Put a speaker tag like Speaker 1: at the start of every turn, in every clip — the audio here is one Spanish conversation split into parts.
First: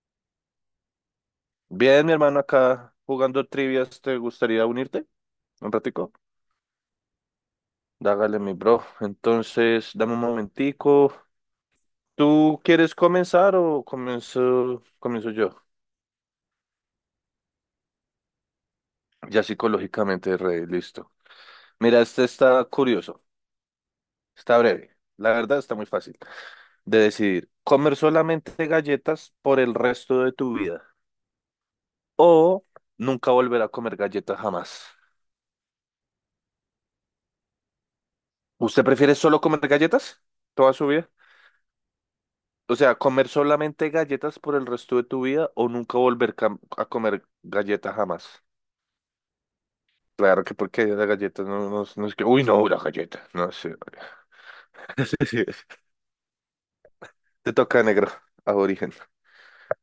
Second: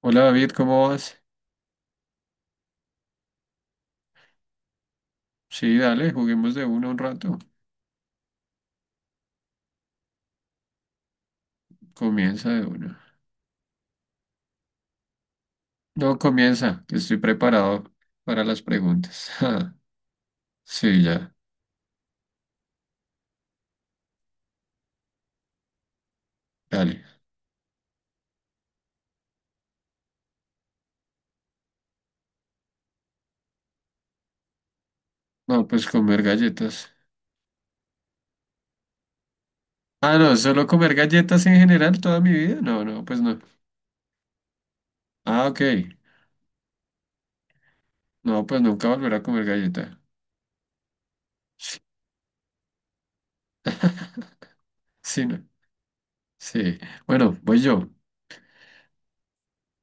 Speaker 1: Hola David, ¿cómo vas?
Speaker 2: Bien, mi hermano, acá jugando trivias, ¿te gustaría unirte? ¿Un
Speaker 1: Sí,
Speaker 2: ratico?
Speaker 1: dale, juguemos de uno un rato.
Speaker 2: Dágale, mi bro. Entonces, dame un momentico.
Speaker 1: Comienza
Speaker 2: ¿Tú
Speaker 1: de
Speaker 2: quieres
Speaker 1: uno.
Speaker 2: comenzar o comienzo yo?
Speaker 1: No, comienza, que estoy preparado para las preguntas.
Speaker 2: Ya psicológicamente re
Speaker 1: Sí,
Speaker 2: listo.
Speaker 1: ya,
Speaker 2: Mira, este está curioso, está breve. La verdad está muy fácil de
Speaker 1: dale.
Speaker 2: decidir. ¿Comer solamente galletas por el resto de tu vida? ¿O nunca volver a comer galletas jamás?
Speaker 1: No, pues comer galletas.
Speaker 2: ¿Usted prefiere solo comer
Speaker 1: Ah,
Speaker 2: galletas
Speaker 1: no, solo
Speaker 2: toda su
Speaker 1: comer
Speaker 2: vida?
Speaker 1: galletas en general toda mi vida.
Speaker 2: O
Speaker 1: No,
Speaker 2: sea,
Speaker 1: no, pues
Speaker 2: comer
Speaker 1: no.
Speaker 2: solamente galletas por el resto de tu
Speaker 1: Ah,
Speaker 2: vida
Speaker 1: ok.
Speaker 2: o nunca volver a comer galletas
Speaker 1: No,
Speaker 2: jamás.
Speaker 1: pues nunca volveré a comer galleta.
Speaker 2: Claro que porque la galleta no, no, no es que... Uy, no, la galleta. No sé.
Speaker 1: Sí, no.
Speaker 2: Sí.
Speaker 1: Sí. Bueno,
Speaker 2: Te
Speaker 1: voy
Speaker 2: toca
Speaker 1: yo.
Speaker 2: negro, aborigen.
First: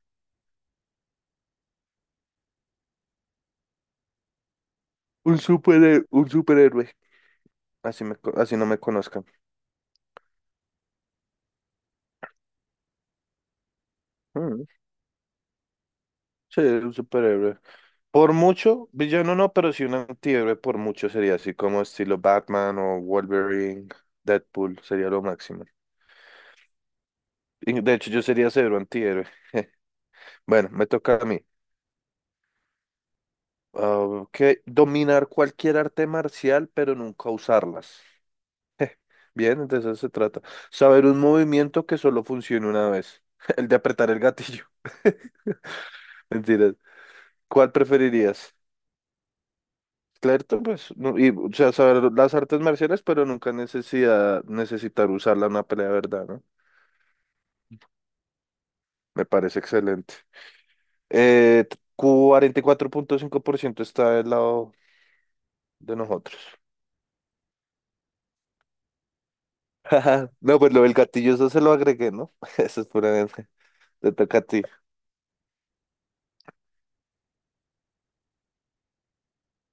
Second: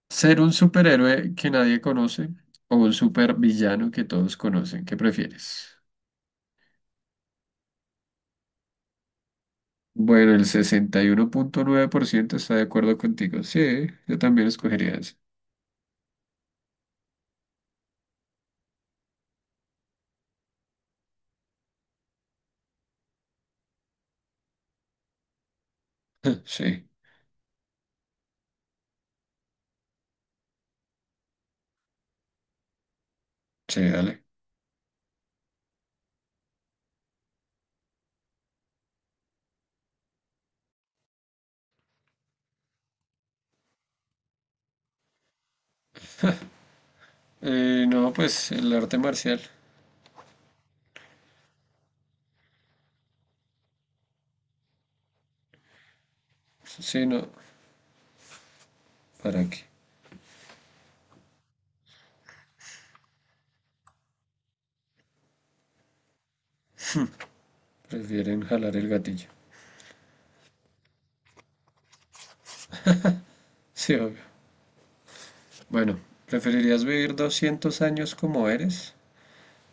Speaker 1: ¿Ser un superhéroe que nadie conoce o un supervillano que todos conocen? ¿Qué prefieres?
Speaker 2: Un superhéroe. Así, así no me conozcan.
Speaker 1: Bueno, el 61.9% está de acuerdo contigo. Sí, yo también
Speaker 2: Mm,
Speaker 1: escogería eso.
Speaker 2: sí, un superhéroe. Por mucho, villano no, pero sí un antihéroe por mucho sería así como estilo Batman o Wolverine, Deadpool, sería lo máximo.
Speaker 1: Sí,
Speaker 2: De hecho, yo sería cero antihéroe. Bueno, me toca a mí.
Speaker 1: sí, dale.
Speaker 2: Ah, que dominar cualquier arte marcial, pero nunca usarlas. Eh, bien, entonces eso se trata. Saber un movimiento que solo funcione una vez. El de apretar el gatillo. Mentiras. ¿Cuál
Speaker 1: No, pues
Speaker 2: preferirías?
Speaker 1: el arte marcial.
Speaker 2: Claro, pues, no, y, o sea, saber las artes marciales, pero nunca necesitar usarla en una pelea de verdad, ¿no?
Speaker 1: Sí, no.
Speaker 2: Me
Speaker 1: ¿Para
Speaker 2: parece
Speaker 1: qué?
Speaker 2: excelente. Eh, 44,5% está del lado de nosotros.
Speaker 1: Prefieren jalar el gatillo.
Speaker 2: No, pues lo del gatillo, eso se lo agregué, ¿no? Eso es puramente.
Speaker 1: Sí,
Speaker 2: Te
Speaker 1: obvio.
Speaker 2: toca a ti.
Speaker 1: Bueno, ¿preferirías vivir 200 años como eres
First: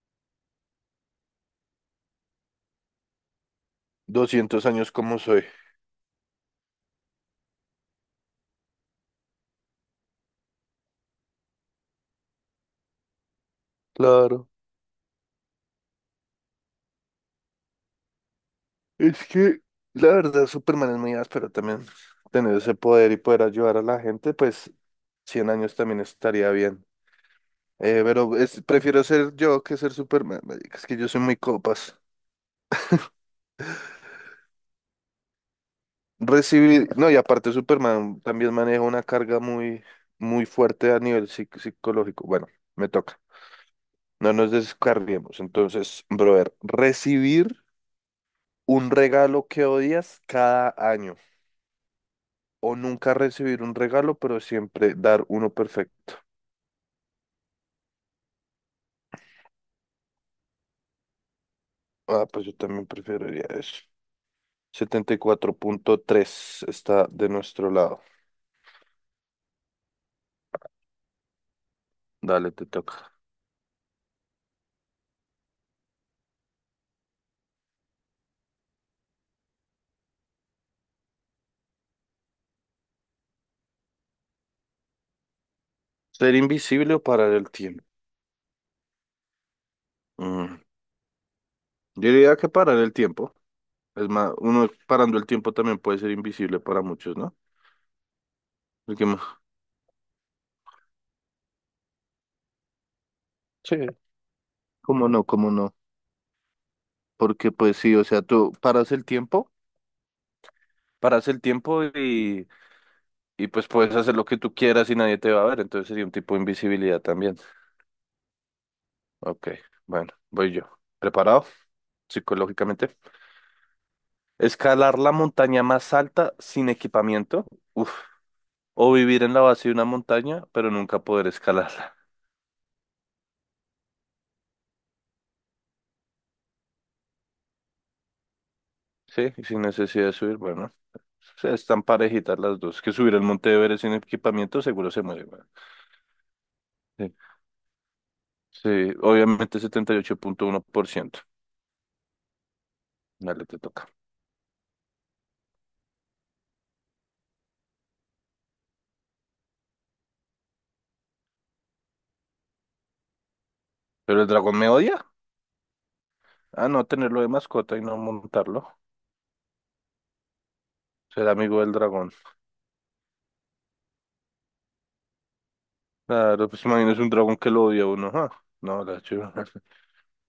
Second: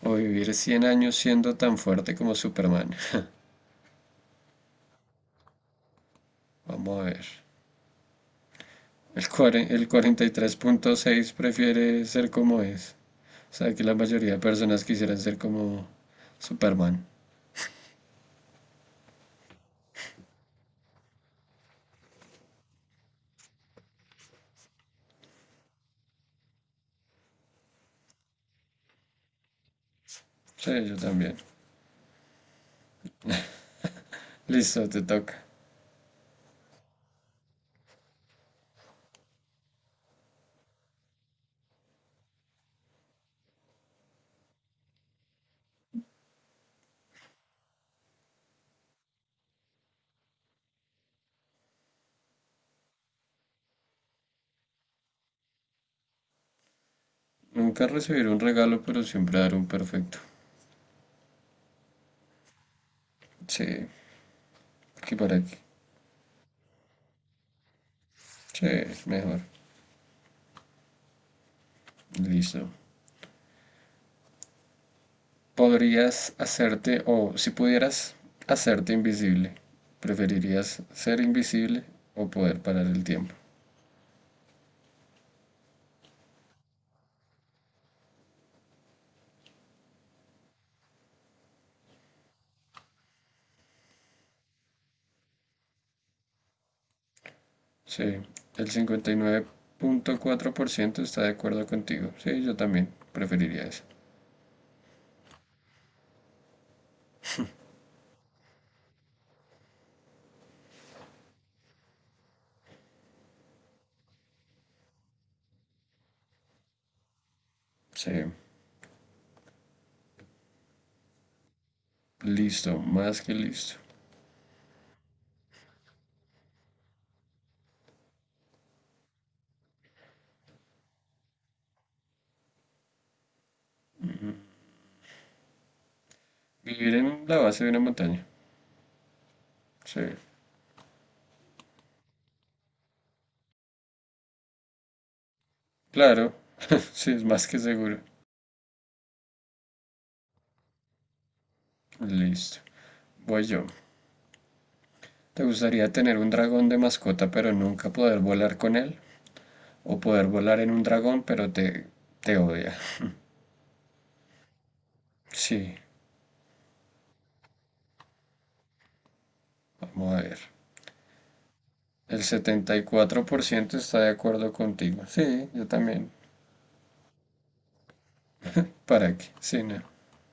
Speaker 1: o vivir 100 años siendo tan fuerte como Superman?
Speaker 2: 200 años como soy.
Speaker 1: Vamos a ver. El 43.6 prefiere ser como es. O sea, que la mayoría de
Speaker 2: Claro.
Speaker 1: personas quisieran ser como Superman.
Speaker 2: Es que la verdad Superman es muy áspero también. Tener ese poder y poder ayudar a la gente, pues 100 años también estaría bien. Pero prefiero ser yo que ser Superman.
Speaker 1: Sí,
Speaker 2: Marica, es
Speaker 1: yo
Speaker 2: que yo soy
Speaker 1: también.
Speaker 2: muy copas.
Speaker 1: Listo, te toca.
Speaker 2: Recibir, no, y aparte Superman también maneja una carga muy, muy fuerte a nivel psicológico. Bueno, me toca. No nos descarguemos. Entonces, brother, recibir un regalo que odias cada año. O nunca recibir un regalo, pero siempre dar uno perfecto.
Speaker 1: Nunca recibir un regalo, pero siempre dar un perfecto.
Speaker 2: Ah, pues yo también preferiría eso.
Speaker 1: Sí,
Speaker 2: setenta
Speaker 1: aquí
Speaker 2: y
Speaker 1: para
Speaker 2: cuatro
Speaker 1: aquí.
Speaker 2: punto tres está de nuestro lado.
Speaker 1: Sí, es mejor.
Speaker 2: Dale, te
Speaker 1: Listo.
Speaker 2: toca.
Speaker 1: ¿Podrías hacerte, o si pudieras hacerte invisible, preferirías ser invisible o poder parar el tiempo?
Speaker 2: ¿Ser invisible o parar el tiempo? Mm, Yo diría que parar el tiempo. Es más, uno parando el tiempo también puede ser invisible para muchos, ¿no?
Speaker 1: Sí, el
Speaker 2: El que más-
Speaker 1: 59.4% está de acuerdo contigo. Sí, yo también preferiría
Speaker 2: Sí.
Speaker 1: eso.
Speaker 2: ¿Cómo no? ¿Cómo no? Porque pues sí, o sea, tú paras el tiempo, paras el tiempo y, y pues puedes hacer lo que tú quieras y nadie te va a ver, entonces sería un tipo de invisibilidad también.
Speaker 1: Sí,
Speaker 2: Ok, bueno, voy yo. ¿Preparado?
Speaker 1: listo,
Speaker 2: Psicológicamente.
Speaker 1: más que listo.
Speaker 2: Escalar la montaña más alta sin equipamiento. Uf. O vivir en la base de una montaña, pero nunca poder escalarla.
Speaker 1: Vivir en la base de una montaña.
Speaker 2: Sí, y sin
Speaker 1: Sí,
Speaker 2: necesidad de subir. Bueno, o sea, están parejitas las dos. Que subir el Monte Everest sin equipamiento seguro se muere, weón.
Speaker 1: claro, sí,
Speaker 2: Sí,
Speaker 1: es más que seguro.
Speaker 2: sí, obviamente 78,1%.
Speaker 1: Listo. Voy
Speaker 2: Dale, te
Speaker 1: yo.
Speaker 2: toca.
Speaker 1: ¿Te gustaría tener un dragón de mascota pero nunca poder volar con él? ¿O poder volar en un dragón pero te odia?
Speaker 2: ¿Pero el dragón me odia?
Speaker 1: Sí,
Speaker 2: Ah, no, tenerlo de mascota y no montarlo.
Speaker 1: vamos a ver.
Speaker 2: Ser amigo del dragón.
Speaker 1: El 74% está de acuerdo contigo. Sí, yo también.
Speaker 2: Claro, pues imagínese un dragón que lo odia a uno. No, la
Speaker 1: ¿Para qué?
Speaker 2: chuva.
Speaker 1: Sí, no.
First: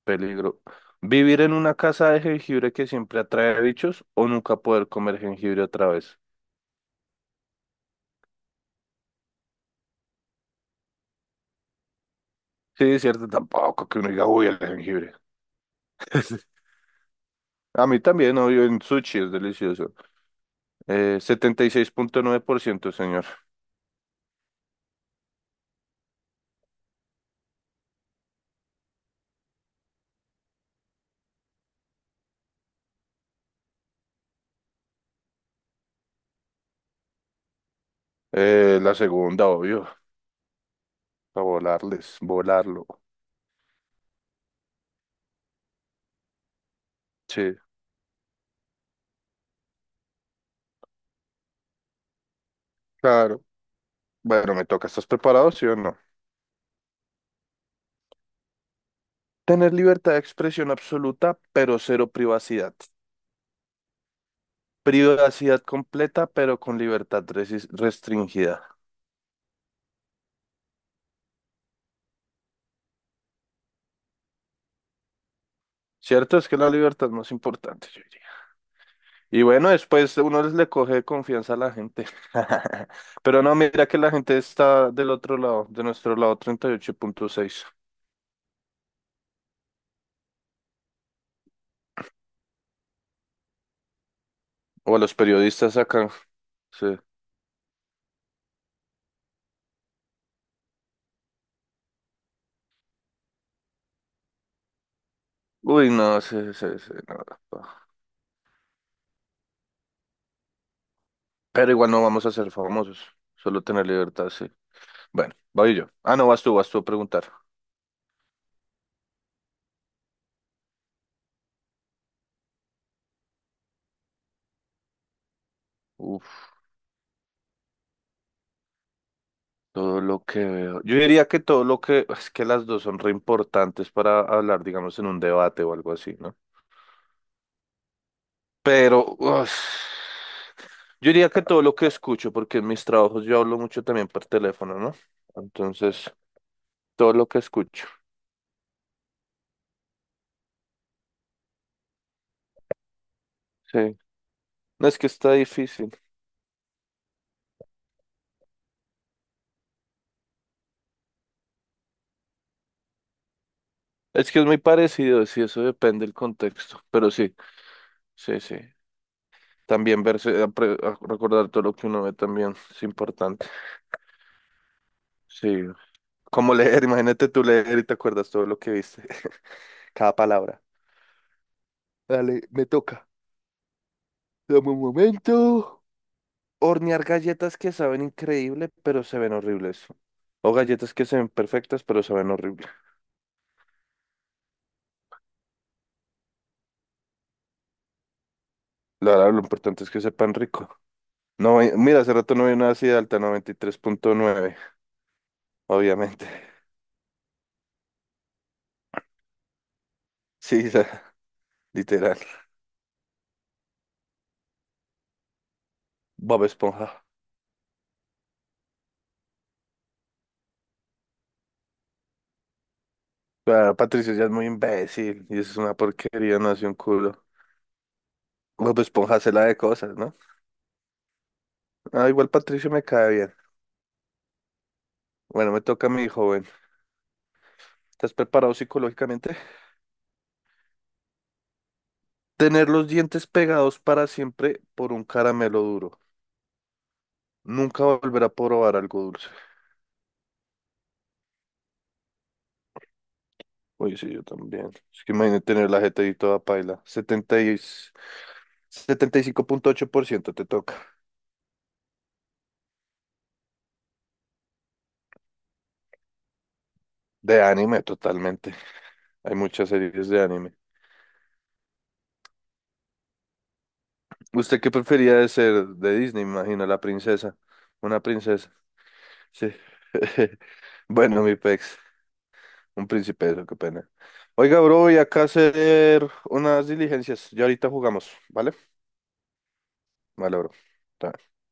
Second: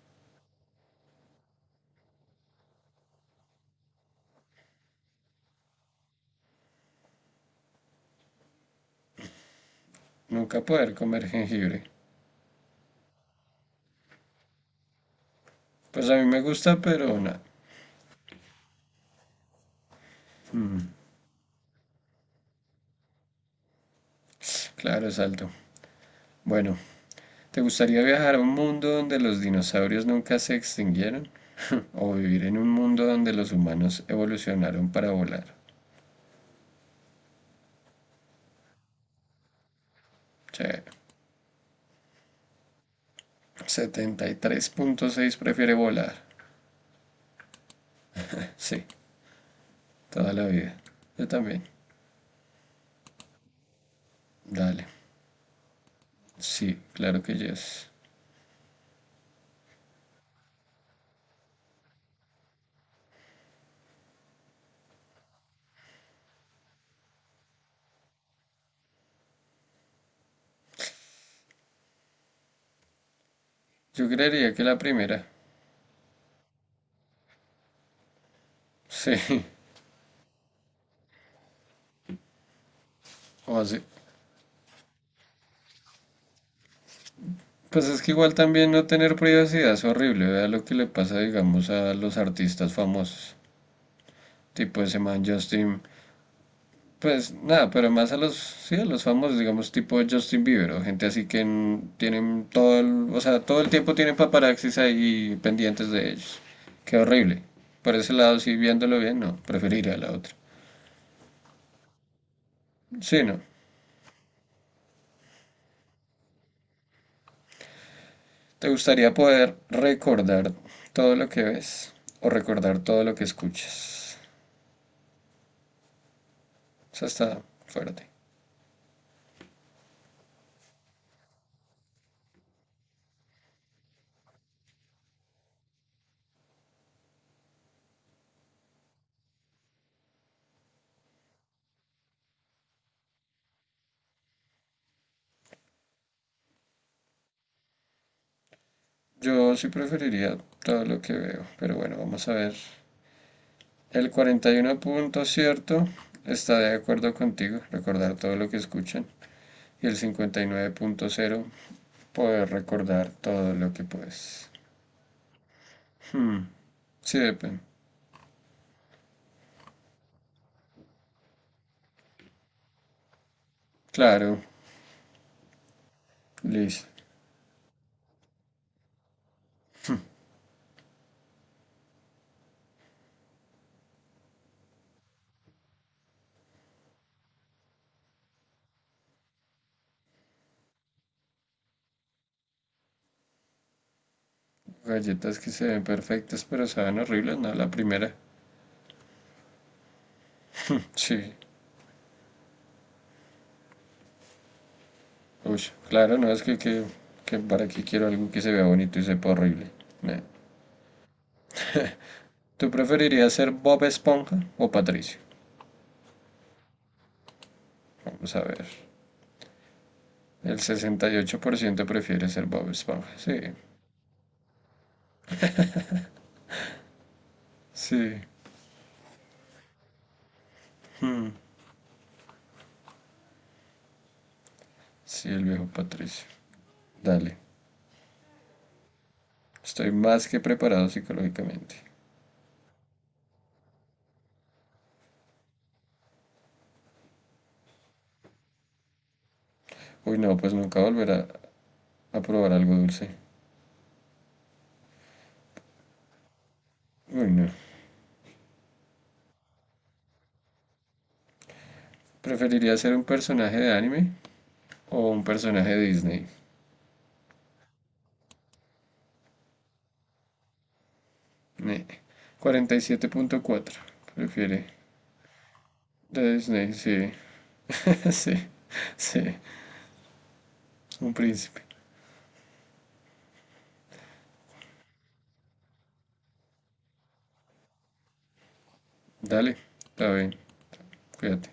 Speaker 2: Peligro. Vivir en una casa de jengibre que siempre atrae bichos o nunca poder comer jengibre otra vez.
Speaker 1: Nunca poder comer jengibre.
Speaker 2: Sí, es cierto, tampoco que uno diga, uy, el jengibre.
Speaker 1: Pues a mí me gusta, pero nada.
Speaker 2: A mí también, obvio, en sushi es delicioso.
Speaker 1: Mm,
Speaker 2: 76,9%, señor.
Speaker 1: claro, es alto. Bueno, ¿te gustaría viajar a un mundo donde los dinosaurios nunca se extinguieron? ¿O vivir en un mundo donde los humanos evolucionaron para volar?
Speaker 2: La segunda, obvio.
Speaker 1: Che,
Speaker 2: A volarles, volarlo.
Speaker 1: 73.6 prefiere volar.
Speaker 2: Sí,
Speaker 1: Sí, toda la vida. Yo también.
Speaker 2: claro. Bueno, me toca.
Speaker 1: Dale.
Speaker 2: ¿Estás preparado, sí o no?
Speaker 1: Sí, claro que yes.
Speaker 2: Tener libertad de expresión absoluta, pero cero privacidad. Privacidad completa, pero con libertad restringida.
Speaker 1: Yo creería que la primera.
Speaker 2: ¿Cierto? Es que la libertad no es más importante, yo diría. Y
Speaker 1: Sí,
Speaker 2: bueno, después uno les le coge confianza a la gente. Pero no,
Speaker 1: o así.
Speaker 2: mira que la gente está del otro lado, de nuestro lado 38,6.
Speaker 1: Pues es que igual también no tener privacidad es horrible. Vea lo que le pasa, digamos, a los artistas famosos. Tipo
Speaker 2: O
Speaker 1: ese
Speaker 2: a los
Speaker 1: man
Speaker 2: periodistas
Speaker 1: Justin.
Speaker 2: acá. Sí.
Speaker 1: Pues nada, pero más a los, sí, a los famosos, digamos, tipo Justin Bieber o gente así que en- tienen todo el tiempo tienen paparazzis ahí pendientes
Speaker 2: Uy,
Speaker 1: de
Speaker 2: no, sí,
Speaker 1: ellos.
Speaker 2: sí, sí,
Speaker 1: Qué
Speaker 2: no.
Speaker 1: horrible.
Speaker 2: Pa.
Speaker 1: Por ese lado, sí, viéndolo bien, no, preferiría la otra.
Speaker 2: Pero igual no vamos a ser famosos.
Speaker 1: Sí, no.
Speaker 2: Solo tener libertad, sí. Bueno, voy yo. Ah, no, vas tú a preguntar.
Speaker 1: ¿Te gustaría poder recordar todo lo que ves o recordar todo lo que escuchas? O sea, está fuerte.
Speaker 2: Todo lo que veo. Yo diría que todo lo que... Es que las dos son re importantes para hablar, digamos, en un debate o algo así, ¿no? Pero... yo diría que todo lo que escucho, porque en mis trabajos yo hablo mucho también por teléfono, ¿no? Entonces, todo lo que escucho.
Speaker 1: Yo sí preferiría todo lo que veo, pero bueno, vamos a ver.
Speaker 2: Sí.
Speaker 1: El 41
Speaker 2: No es que
Speaker 1: punto
Speaker 2: está
Speaker 1: cierto
Speaker 2: difícil.
Speaker 1: está de acuerdo contigo, recordar todo lo que escuchan. Y el 59.0 poder recordar todo lo que
Speaker 2: Es que es
Speaker 1: puedes.
Speaker 2: muy parecido, sí, eso depende del
Speaker 1: Hmm,
Speaker 2: contexto. Pero
Speaker 1: sí,
Speaker 2: sí,
Speaker 1: depende.
Speaker 2: sí, sí. También verse, recordar todo lo que uno ve también es importante.
Speaker 1: Claro,
Speaker 2: Sí. Como leer,
Speaker 1: listo.
Speaker 2: imagínate tú leer y te acuerdas todo lo que viste, cada palabra. Dale, me toca. Dame un momento. Hornear galletas que saben increíble, pero se ven horribles. O galletas que se ven perfectas, pero se ven horribles.
Speaker 1: Galletas que se ven perfectas pero saben horribles, ¿no? La primera.
Speaker 2: La verdad, lo importante es que sepan rico.
Speaker 1: Sí.
Speaker 2: No, mira, hace rato no vi una así de alta, 93,9
Speaker 1: Uy, claro,
Speaker 2: obviamente.
Speaker 1: no es que, que, que para qué quiero algo que se vea bonito y sepa horrible. No.
Speaker 2: Sí, literal.
Speaker 1: ¿Tú preferirías ser Bob Esponja o Patricio?
Speaker 2: Bob Esponja.
Speaker 1: Vamos a ver. El 68% prefiere ser Bob Esponja. Sí,
Speaker 2: Claro, Patricio ya es muy imbécil y eso es una porquería, no hace un culo.
Speaker 1: sí,
Speaker 2: Bob Esponja se la de cosas, ¿no? Ah, igual Patricio me cae bien.
Speaker 1: sí, el
Speaker 2: Bueno, me
Speaker 1: viejo
Speaker 2: toca a mi
Speaker 1: Patricio.
Speaker 2: joven.
Speaker 1: Dale,
Speaker 2: ¿Estás preparado psicológicamente?
Speaker 1: estoy más que preparado psicológicamente.
Speaker 2: Tener los dientes pegados para siempre por un caramelo duro. Nunca volver a probar algo dulce.
Speaker 1: Uy, no, pues nunca volverá a probar algo dulce.
Speaker 2: Oye, sí, yo también. Es que imagínate tener la jeta ahí toda paila.
Speaker 1: Uy, no.
Speaker 2: 75,8%, te toca.
Speaker 1: ¿Preferiría ser un personaje de anime o un personaje de Disney?
Speaker 2: De anime, totalmente. Hay muchas series de anime.
Speaker 1: Ne. 47.4.
Speaker 2: ¿Usted
Speaker 1: Prefiere
Speaker 2: qué prefería de ser de Disney? Me
Speaker 1: de
Speaker 2: imagino,
Speaker 1: Disney,
Speaker 2: la
Speaker 1: sí.
Speaker 2: princesa. Una
Speaker 1: Sí,
Speaker 2: princesa.
Speaker 1: sí.
Speaker 2: Sí.
Speaker 1: Un
Speaker 2: Bueno, mi
Speaker 1: príncipe.
Speaker 2: pex. Un príncipe, eso, qué pena. Oiga, bro, voy acá a hacer unas diligencias. Ya ahorita jugamos, ¿vale?
Speaker 1: Dale, está bien.
Speaker 2: Vale, bro. Chao.
Speaker 1: Cuídate.